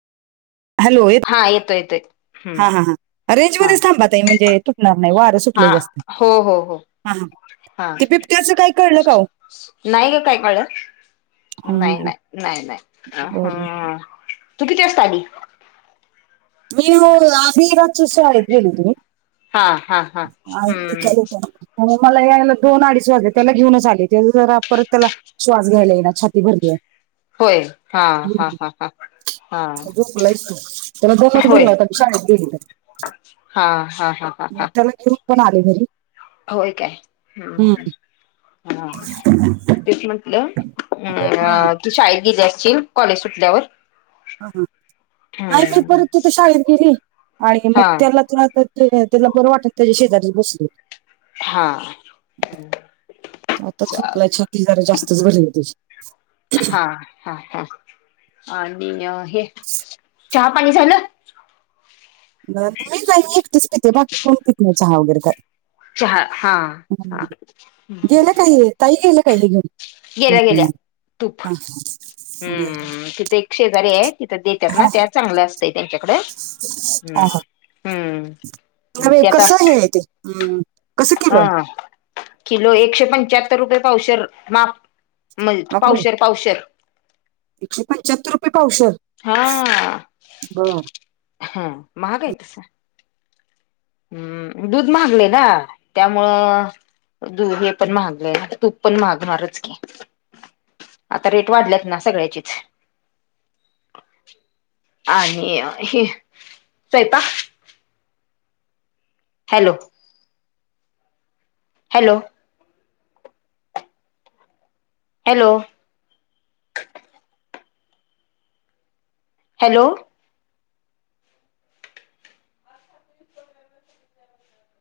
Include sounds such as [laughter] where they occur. Hello येत? हा येतोय येतोय हम्म हां हां हं रेंज हा मधेच ताई, म्हणजे तुटणार नाही, वार सु टलय हा जास्त, हो हो हो हां हा ते बिबट्याच काय कळ नाही ग काय, कळल. हा, नाही हा, नाही नाही नाही, बरं. हम तू किती वाजता आली? [unintelligible] हां हां हां हम्म. निकाल होता मला यायला दोन अडीच वाजले, त्याला घेऊनच आले, तेच जरा परत त्याला श्वास घ्यायला येईना, छाती भरली ये. होय, हां हां हां. झोपलाय तो, [unintelligible] त्याला झोपायच भरलं, शाळेत गेली तर हां हां हा. हा त्याला घेऊन पण आले घरी. होय काय, ह्म हा, ह्म. तेच म्हटलं ह्म अ तू शाळेत गेली असशील, कॉलेज सुटल्यावर. हं हं नाही मी हम्म परत तिथ शाळेत गेली आणि हा मग त्याला त [unintelligible] ते त्यांला बरं वाटेल, त्याच्या शेजारी बसले. हा. आताच चाल झोपला, छाती जरा जास्तच भरली त्याची. हां हां हं हं आणि हे चहा पाणी झालं? मी च आणि एकटीच पिते, बाकी कोनी पित नाही चहा वगैरे तर. चहा, हां ह. गेलं काय हे ताई गेल्या काय हे घेऊन गेल्या गेल्या तूप हा, हम्म तिथ एक शेजारी आहेत. तिथं देत्यात ना त्या चांगल्या असतय त्यांच्याकड मग नाय ते आता कस हाय ते हम्म कसं किलो हाय. हा किलो एकशे पंचाहत्तर रुपये पावशर माप म अगं बाई पावशर पावशर एकशे पंच्याहत्तर रुपये पावशर. हा बर हा महाग आहे तस हम्म दूध महागलय ना त्यामुळं दूध हे पण महागलंय ना तूप पण महागणारच की आता रेट वाढल्यात ना सगळ्याचेच आणि हे स्वयंपाक हॅलो हॅलो हॅलो हॅलो